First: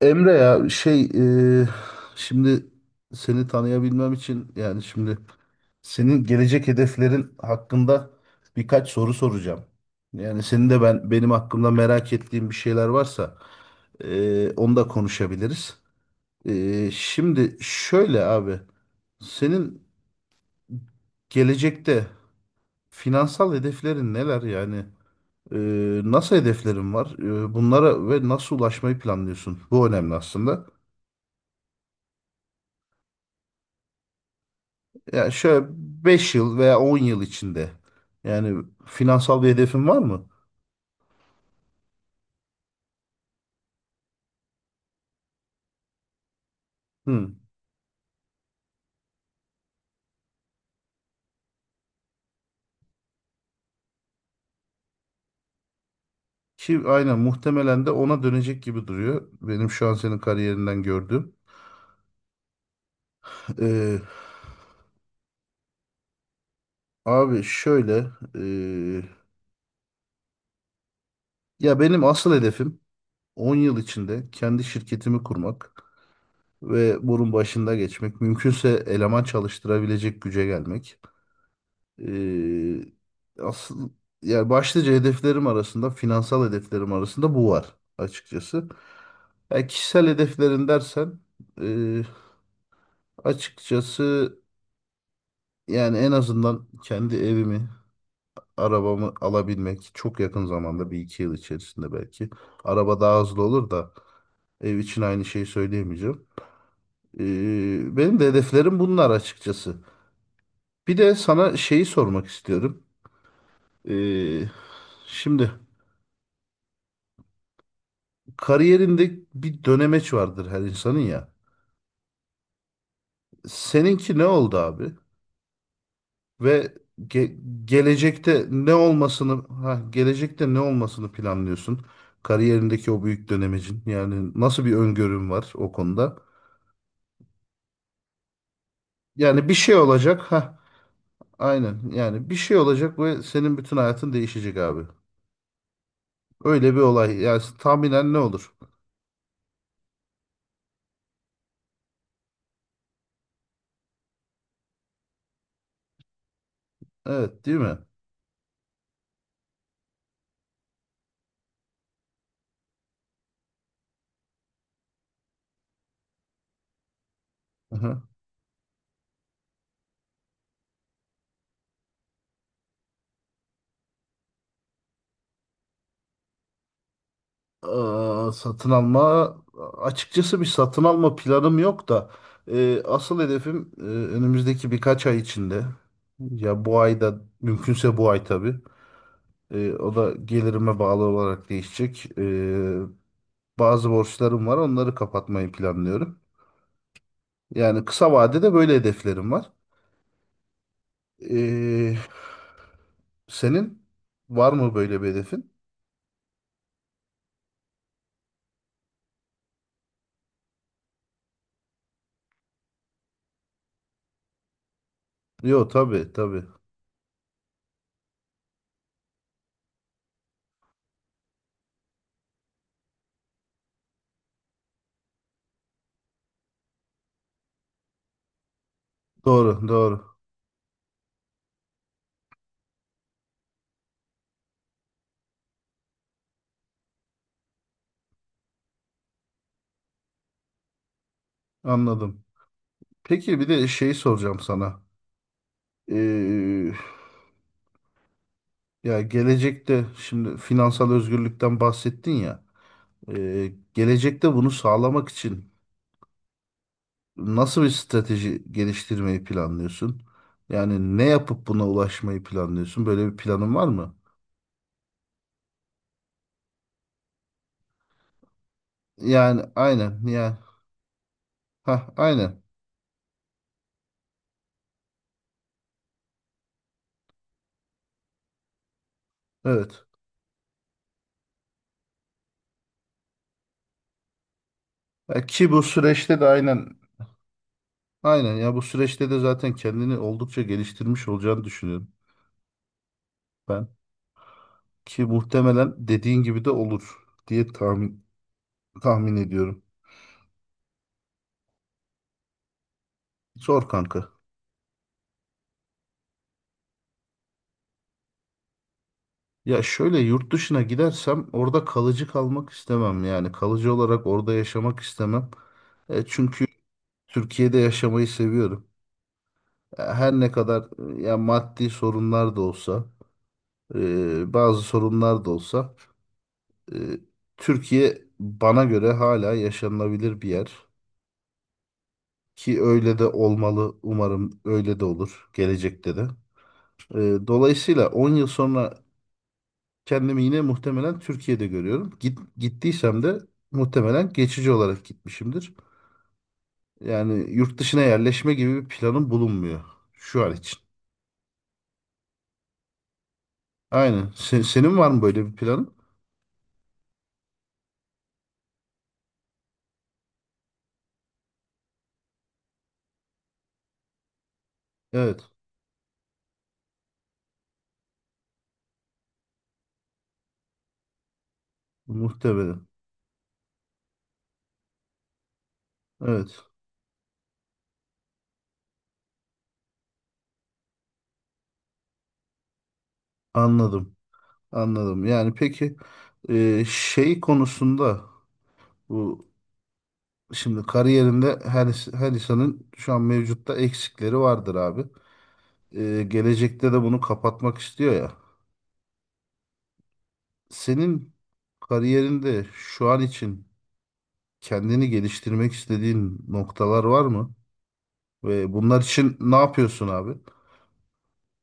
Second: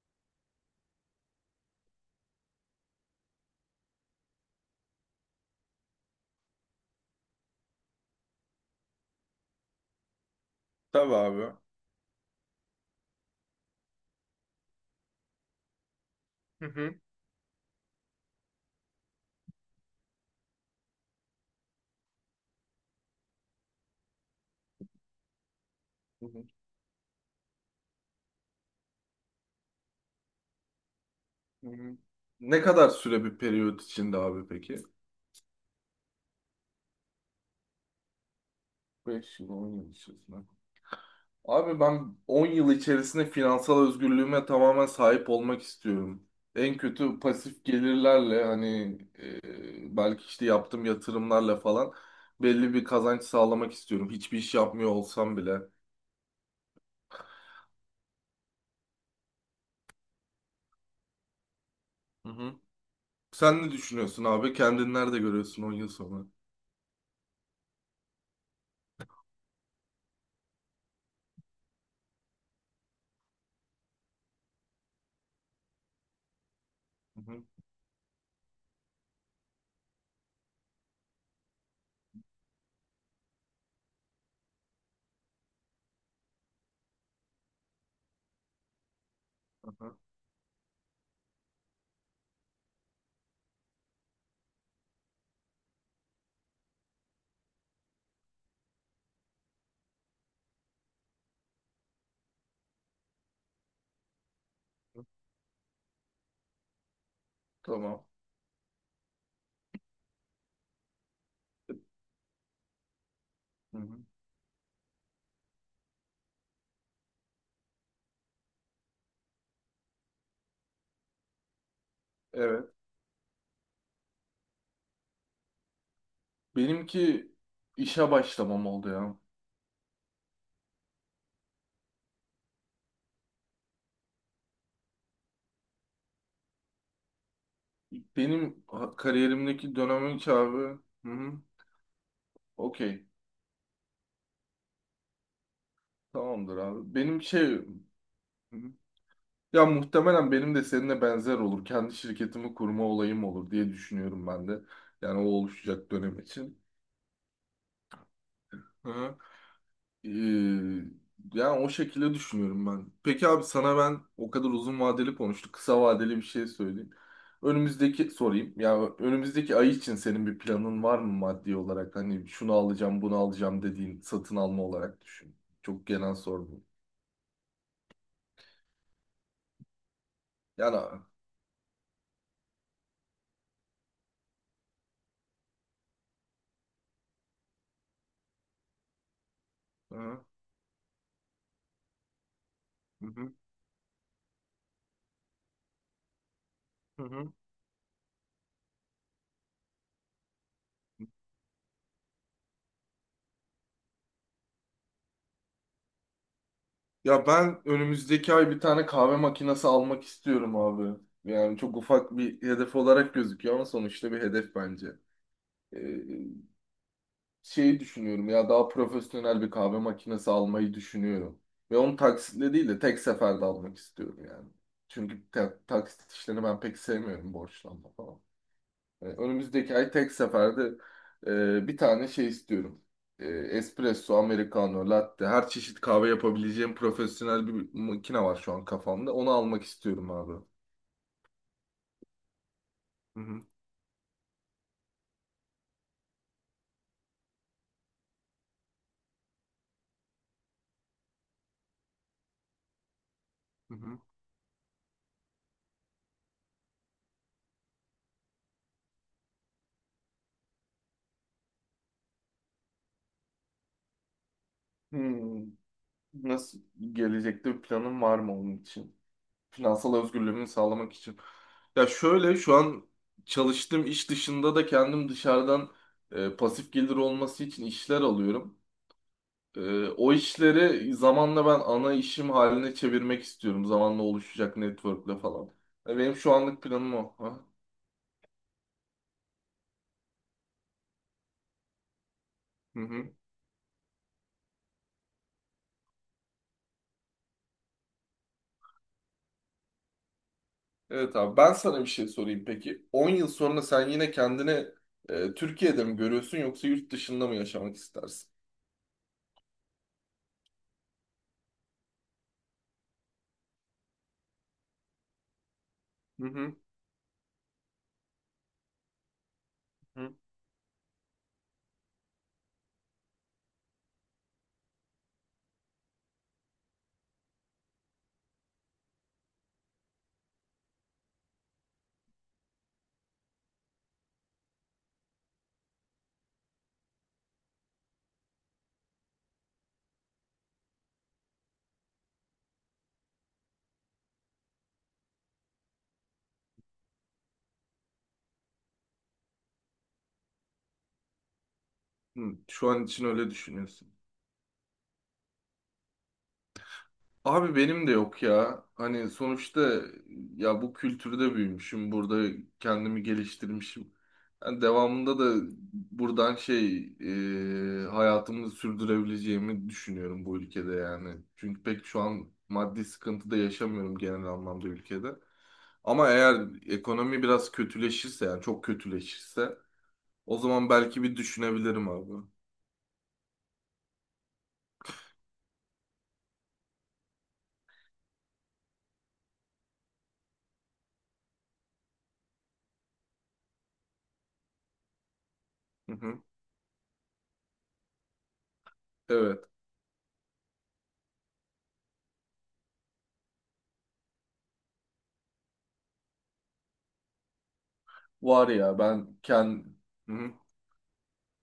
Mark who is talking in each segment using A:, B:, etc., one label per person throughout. A: Emre ya şey, e, şimdi seni tanıyabilmem için yani şimdi senin gelecek hedeflerin hakkında birkaç soru soracağım. Yani senin de ben
B: Tabii
A: benim
B: abi.
A: hakkımda merak ettiğim bir şeyler varsa, onu da konuşabiliriz.
B: Hı hı.
A: Şimdi şöyle abi, senin gelecekte finansal hedeflerin neler yani? E,
B: Hı
A: Nasıl
B: hı,
A: hedeflerin var? Bunlara ve nasıl ulaşmayı planlıyorsun? Bu önemli aslında.
B: hı hı. Ne kadar süre bir periyot içinde abi peki?
A: Yani şöyle, 5 yıl veya 10 yıl içinde yani
B: 5
A: finansal bir
B: yıl, 10
A: hedefin
B: yıl
A: var mı?
B: içerisinde. Abi ben 10 yıl içerisinde finansal özgürlüğüme tamamen sahip olmak istiyorum. En kötü
A: Hı.
B: pasif gelirlerle hani belki işte yaptığım yatırımlarla falan belli bir kazanç sağlamak istiyorum. Hiçbir iş yapmıyor olsam bile.
A: Ki aynen, muhtemelen de ona dönecek gibi duruyor. Benim şu an senin kariyerinden gördüğüm.
B: Hı hı. Sen ne
A: Ee,
B: düşünüyorsun abi? Kendini nerede görüyorsun 10 yıl sonra?
A: Abi şöyle, ee, ya benim asıl hedefim 10 yıl içinde kendi şirketimi kurmak ve
B: Hı
A: bunun
B: hı,
A: başında geçmek. Mümkünse eleman çalıştırabilecek güce gelmek. Ee, Asıl, yani başlıca hedeflerim arasında, finansal hedeflerim arasında bu var açıkçası. Yani
B: hı.
A: kişisel hedeflerin dersen, e, açıkçası, yani en azından kendi evimi, arabamı alabilmek çok yakın zamanda, bir iki yıl içerisinde belki. Araba daha hızlı olur da, ev için aynı şeyi söyleyemeyeceğim.
B: Tamam.
A: Benim de hedeflerim bunlar açıkçası. Bir de sana şeyi sormak istiyorum.
B: Hı hı.
A: Ee, Şimdi. Kariyerinde bir dönemeç vardır her insanın ya.
B: Evet.
A: Seninki ne oldu abi? Ve
B: Benimki işe başlamam oldu ya.
A: gelecekte ne olmasını planlıyorsun? Kariyerindeki o büyük dönemecin. Yani nasıl bir öngörün var o konuda?
B: Benim
A: Yani bir şey
B: kariyerimdeki dönemin
A: olacak.
B: ki abi.
A: Ha,
B: Hı hı.
A: aynen. Yani bir şey olacak
B: Okey.
A: ve senin bütün hayatın değişecek abi.
B: Tamamdır
A: Öyle bir
B: abi.
A: olay.
B: Benim
A: Yani
B: şey... Hı
A: tahminen ne olur?
B: hı. Ya muhtemelen benim de seninle benzer olur. Kendi şirketimi kurma olayım olur diye düşünüyorum ben de. Yani o oluşacak dönem için.
A: Evet, değil mi?
B: Hı hı. Ee, yani o şekilde düşünüyorum ben. Peki abi sana ben o kadar uzun vadeli konuştuk. Kısa vadeli bir şey söyleyeyim. Önümüzdeki sorayım. Ya önümüzdeki ay için senin bir planın var mı maddi olarak? Hani şunu alacağım, bunu alacağım dediğin satın alma olarak düşün. Çok genel sordum.
A: Aa, satın alma, açıkçası bir
B: Yani
A: satın alma planım yok da, asıl hedefim önümüzdeki birkaç ay içinde, ya bu ayda mümkünse, bu ay tabii. O
B: hı
A: da
B: hı,
A: gelirime bağlı olarak değişecek.
B: hı hı,
A: Bazı borçlarım var, onları kapatmayı planlıyorum.
B: hı, hı.
A: Yani kısa vadede böyle hedeflerim var. E, Senin var mı böyle bir hedefin?
B: Ya ben önümüzdeki ay bir tane kahve makinesi almak istiyorum abi. Yani çok ufak bir hedef olarak gözüküyor ama sonuçta bir hedef bence.
A: Yok
B: Ee,
A: tabii tabii.
B: şeyi düşünüyorum ya, daha profesyonel bir kahve makinesi almayı düşünüyorum. Ve onu taksitle değil de tek seferde almak istiyorum yani. Çünkü taksit işlerini ben pek sevmiyorum, borçlanma falan.
A: Doğru
B: Önümüzdeki ay
A: doğru.
B: tek seferde bir tane şey istiyorum. E, espresso, americano, latte, her çeşit kahve yapabileceğim profesyonel bir makine var şu an kafamda. Onu almak istiyorum abi.
A: Anladım.
B: Hı
A: Peki,
B: hı,
A: bir de şeyi soracağım sana. E, Ya, gelecekte, şimdi finansal özgürlükten bahsettin ya.
B: hı hı.
A: Gelecekte bunu sağlamak için nasıl bir strateji geliştirmeyi planlıyorsun? Yani ne yapıp buna ulaşmayı planlıyorsun? Böyle bir planın var mı?
B: Hmm. Nasıl, gelecekte bir planın var mı onun için?
A: Yani
B: Finansal
A: aynen yani,
B: özgürlüğümü sağlamak için. Ya
A: ha
B: şöyle,
A: aynen,
B: şu an çalıştığım iş dışında da kendim dışarıdan pasif gelir olması için işler alıyorum.
A: evet.
B: O işleri zamanla ben ana işim haline çevirmek istiyorum. Zamanla oluşacak network'le
A: Ya ki
B: falan.
A: bu
B: Benim
A: süreçte de
B: şu anlık
A: aynen,
B: planım o. Ha?
A: aynen ya, bu süreçte de zaten kendini oldukça geliştirmiş olacağını düşünüyorum
B: Hı hı.
A: ben. Ki muhtemelen dediğin gibi de olur diye tahmin ediyorum.
B: Evet abi, ben sana bir şey sorayım peki. 10 yıl sonra
A: Zor
B: sen
A: kanka.
B: yine kendini Türkiye'de mi görüyorsun, yoksa yurt dışında mı yaşamak istersin?
A: Ya şöyle, yurt dışına gidersem orada kalıcı kalmak istemem. Yani kalıcı olarak orada yaşamak istemem.
B: Hı
A: Çünkü
B: hı.
A: Türkiye'de yaşamayı seviyorum.
B: Hı.
A: Her ne kadar ya maddi sorunlar da olsa, bazı sorunlar da olsa, e, Türkiye bana göre hala yaşanılabilir bir yer. Ki öyle de olmalı. Umarım öyle de olur gelecekte de. Dolayısıyla 10 yıl sonra kendimi yine muhtemelen Türkiye'de görüyorum. Gittiysem de muhtemelen geçici olarak gitmişimdir. Yani yurt dışına yerleşme gibi bir planım bulunmuyor şu an için.
B: Hı, şu an için öyle düşünüyorsun.
A: Aynen. Senin var mı böyle bir planın?
B: Abi benim de yok ya. Hani sonuçta ya bu kültürde büyümüşüm. Burada kendimi geliştirmişim. Yani devamında
A: Evet.
B: da buradan şey, hayatımı sürdürebileceğimi düşünüyorum bu ülkede yani. Çünkü pek şu an
A: Muhtemelen.
B: maddi sıkıntıda yaşamıyorum genel anlamda ülkede. Ama
A: Evet.
B: eğer ekonomi biraz kötüleşirse, yani çok kötüleşirse, o zaman belki bir düşünebilirim abi.
A: Anladım. Anladım. Yani peki, şey konusunda, bu, şimdi kariyerinde her insanın şu an mevcutta eksikleri vardır abi.
B: Hı hı.
A: Gelecekte de bunu kapatmak istiyor ya.
B: Evet.
A: Senin kariyerinde şu an için kendini geliştirmek istediğin noktalar var mı?
B: Var
A: Ve
B: ya,
A: bunlar için
B: ben
A: ne yapıyorsun abi?
B: kendim.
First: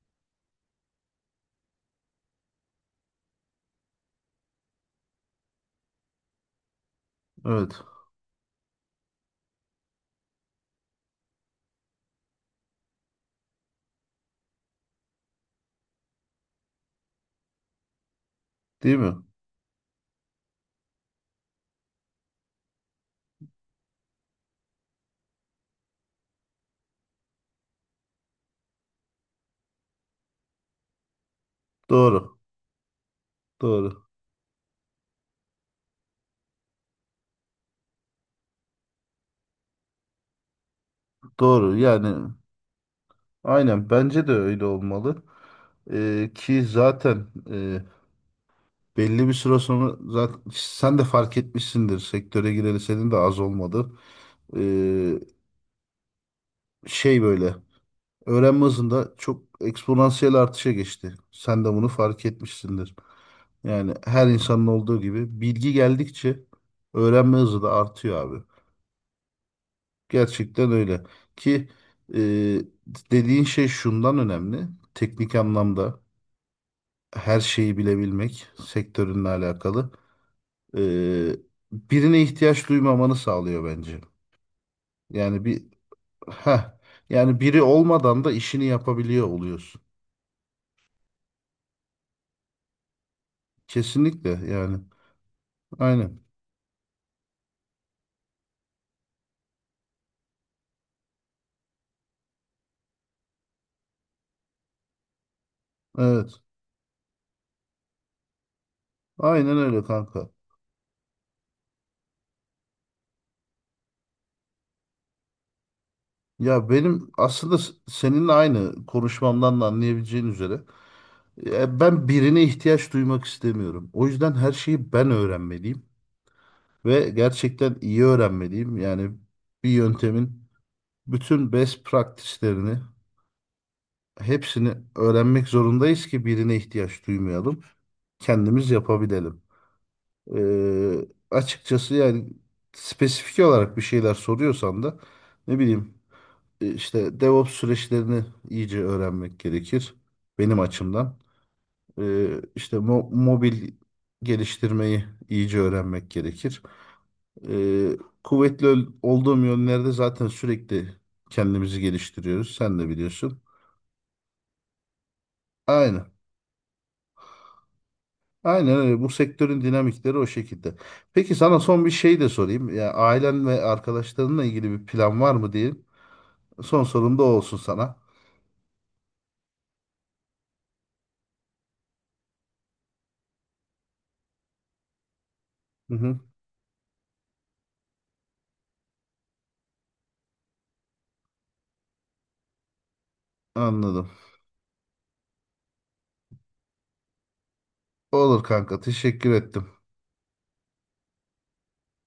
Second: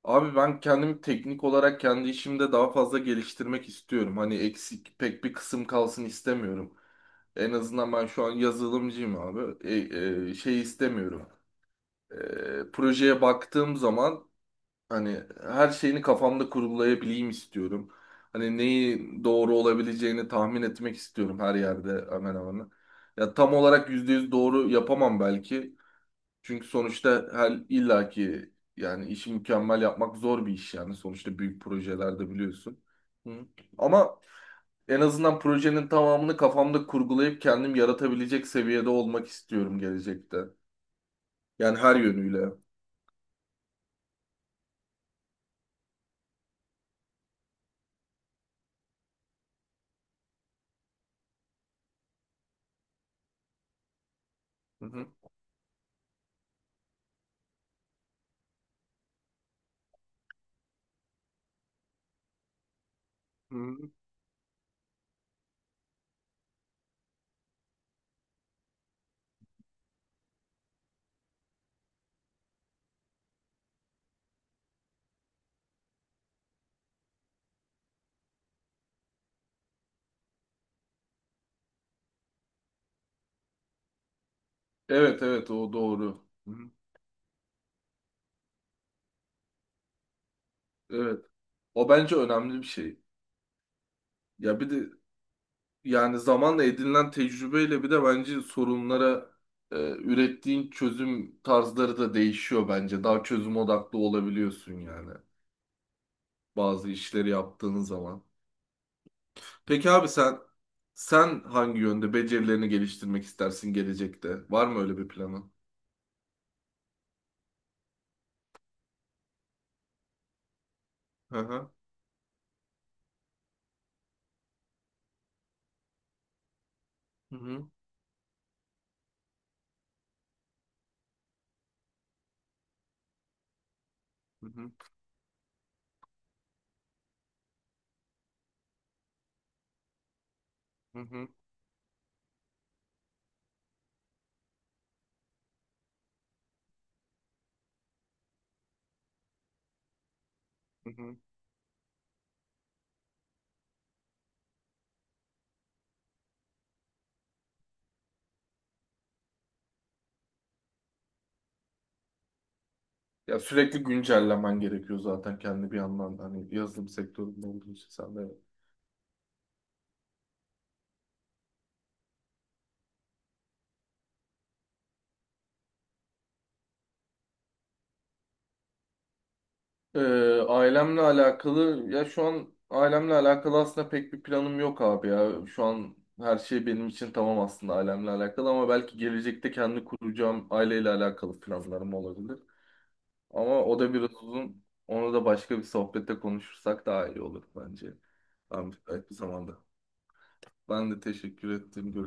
B: Abi ben kendimi teknik olarak kendi işimde daha fazla geliştirmek istiyorum. Hani eksik pek bir kısım kalsın istemiyorum. En
A: Evet.
B: azından ben şu an yazılımcıyım abi. Şey istemiyorum. Projeye baktığım zaman hani her şeyini kafamda kurgulayabileyim istiyorum. Hani
A: Değil
B: neyi
A: mi?
B: doğru olabileceğini tahmin etmek istiyorum her yerde, hemen hemen. Ya tam olarak %100 doğru yapamam belki. Çünkü sonuçta her illaki, yani işi mükemmel yapmak zor bir iş yani. Sonuçta büyük projelerde
A: Doğru.
B: biliyorsun. Hı.
A: Doğru.
B: Ama en azından projenin tamamını kafamda kurgulayıp kendim yaratabilecek seviyede olmak istiyorum gelecekte.
A: Doğru.
B: Yani her
A: Yani
B: yönüyle.
A: aynen, bence de öyle olmalı. Ki zaten, belli bir süre sonra zaten sen de fark etmişsindir. Sektöre gireli senin de az olmadı.
B: Hı hı.
A: Ee, Şey böyle. Öğrenme hızında çok eksponansiyel artışa geçti. Sen de bunu fark etmişsindir.
B: Hı.
A: Yani her insanın olduğu gibi, bilgi geldikçe öğrenme hızı da artıyor abi. Gerçekten öyle. Ki e, dediğin şey şundan önemli. Teknik anlamda her şeyi bilebilmek sektörünle alakalı. E, Birine ihtiyaç duymamanı sağlıyor bence.
B: Evet
A: Yani
B: evet, o doğru. Hı, hı.
A: heh, yani biri olmadan da işini yapabiliyor oluyorsun.
B: Evet. O bence önemli bir şey.
A: Kesinlikle
B: Ya bir
A: yani.
B: de, yani
A: Aynen.
B: zamanla edinilen tecrübeyle bir de bence sorunlara ürettiğin çözüm tarzları da değişiyor bence. Daha çözüm odaklı olabiliyorsun yani
A: Evet.
B: bazı işleri yaptığın zaman.
A: Aynen öyle
B: Peki abi
A: kanka.
B: sen, hangi yönde becerilerini geliştirmek istersin gelecekte? Var mı öyle bir planın?
A: Ya benim aslında seninle aynı konuşmamdan da anlayabileceğin üzere,
B: Hı hı.
A: ben birine ihtiyaç duymak istemiyorum. O yüzden her şeyi ben öğrenmeliyim ve
B: Hı hı.
A: gerçekten iyi öğrenmeliyim. Yani bir yöntemin bütün best practice'lerini,
B: Hı hı.
A: hepsini öğrenmek zorundayız ki birine ihtiyaç duymayalım. Kendimiz yapabilelim.
B: Hı
A: Ee,
B: hı.
A: Açıkçası, yani spesifik olarak bir şeyler soruyorsan da, ne bileyim, işte DevOps süreçlerini iyice öğrenmek gerekir benim
B: Hı hı.
A: açımdan. E, işte mobil geliştirmeyi iyice öğrenmek gerekir. E, Kuvvetli olduğum yönlerde zaten sürekli kendimizi geliştiriyoruz. Sen de
B: Ya
A: biliyorsun.
B: sürekli güncellemen gerekiyor zaten kendi, bir
A: Aynen.
B: yandan da. Hani yazılım sektöründe olduğu için sen de.
A: Aynen öyle. Bu sektörün dinamikleri o şekilde. Peki sana son bir şey de sorayım. Ya ailen ve arkadaşlarınla ilgili bir plan var mı diye. Son sorum da o olsun sana.
B: Ee, ailemle alakalı, ya şu an ailemle alakalı aslında pek bir planım yok abi ya. Şu
A: Hı
B: an
A: hı.
B: her şey benim için tamam aslında ailemle alakalı, ama belki gelecekte kendi kuracağım aileyle alakalı planlarım olabilir. Ama o da
A: Anladım.
B: biraz uzun. Onu da başka bir sohbette konuşursak daha iyi olur bence.
A: Olur
B: Ben
A: kanka.
B: müsait bir
A: Teşekkür
B: zamanda.
A: ettim.
B: Ben de teşekkür ettim.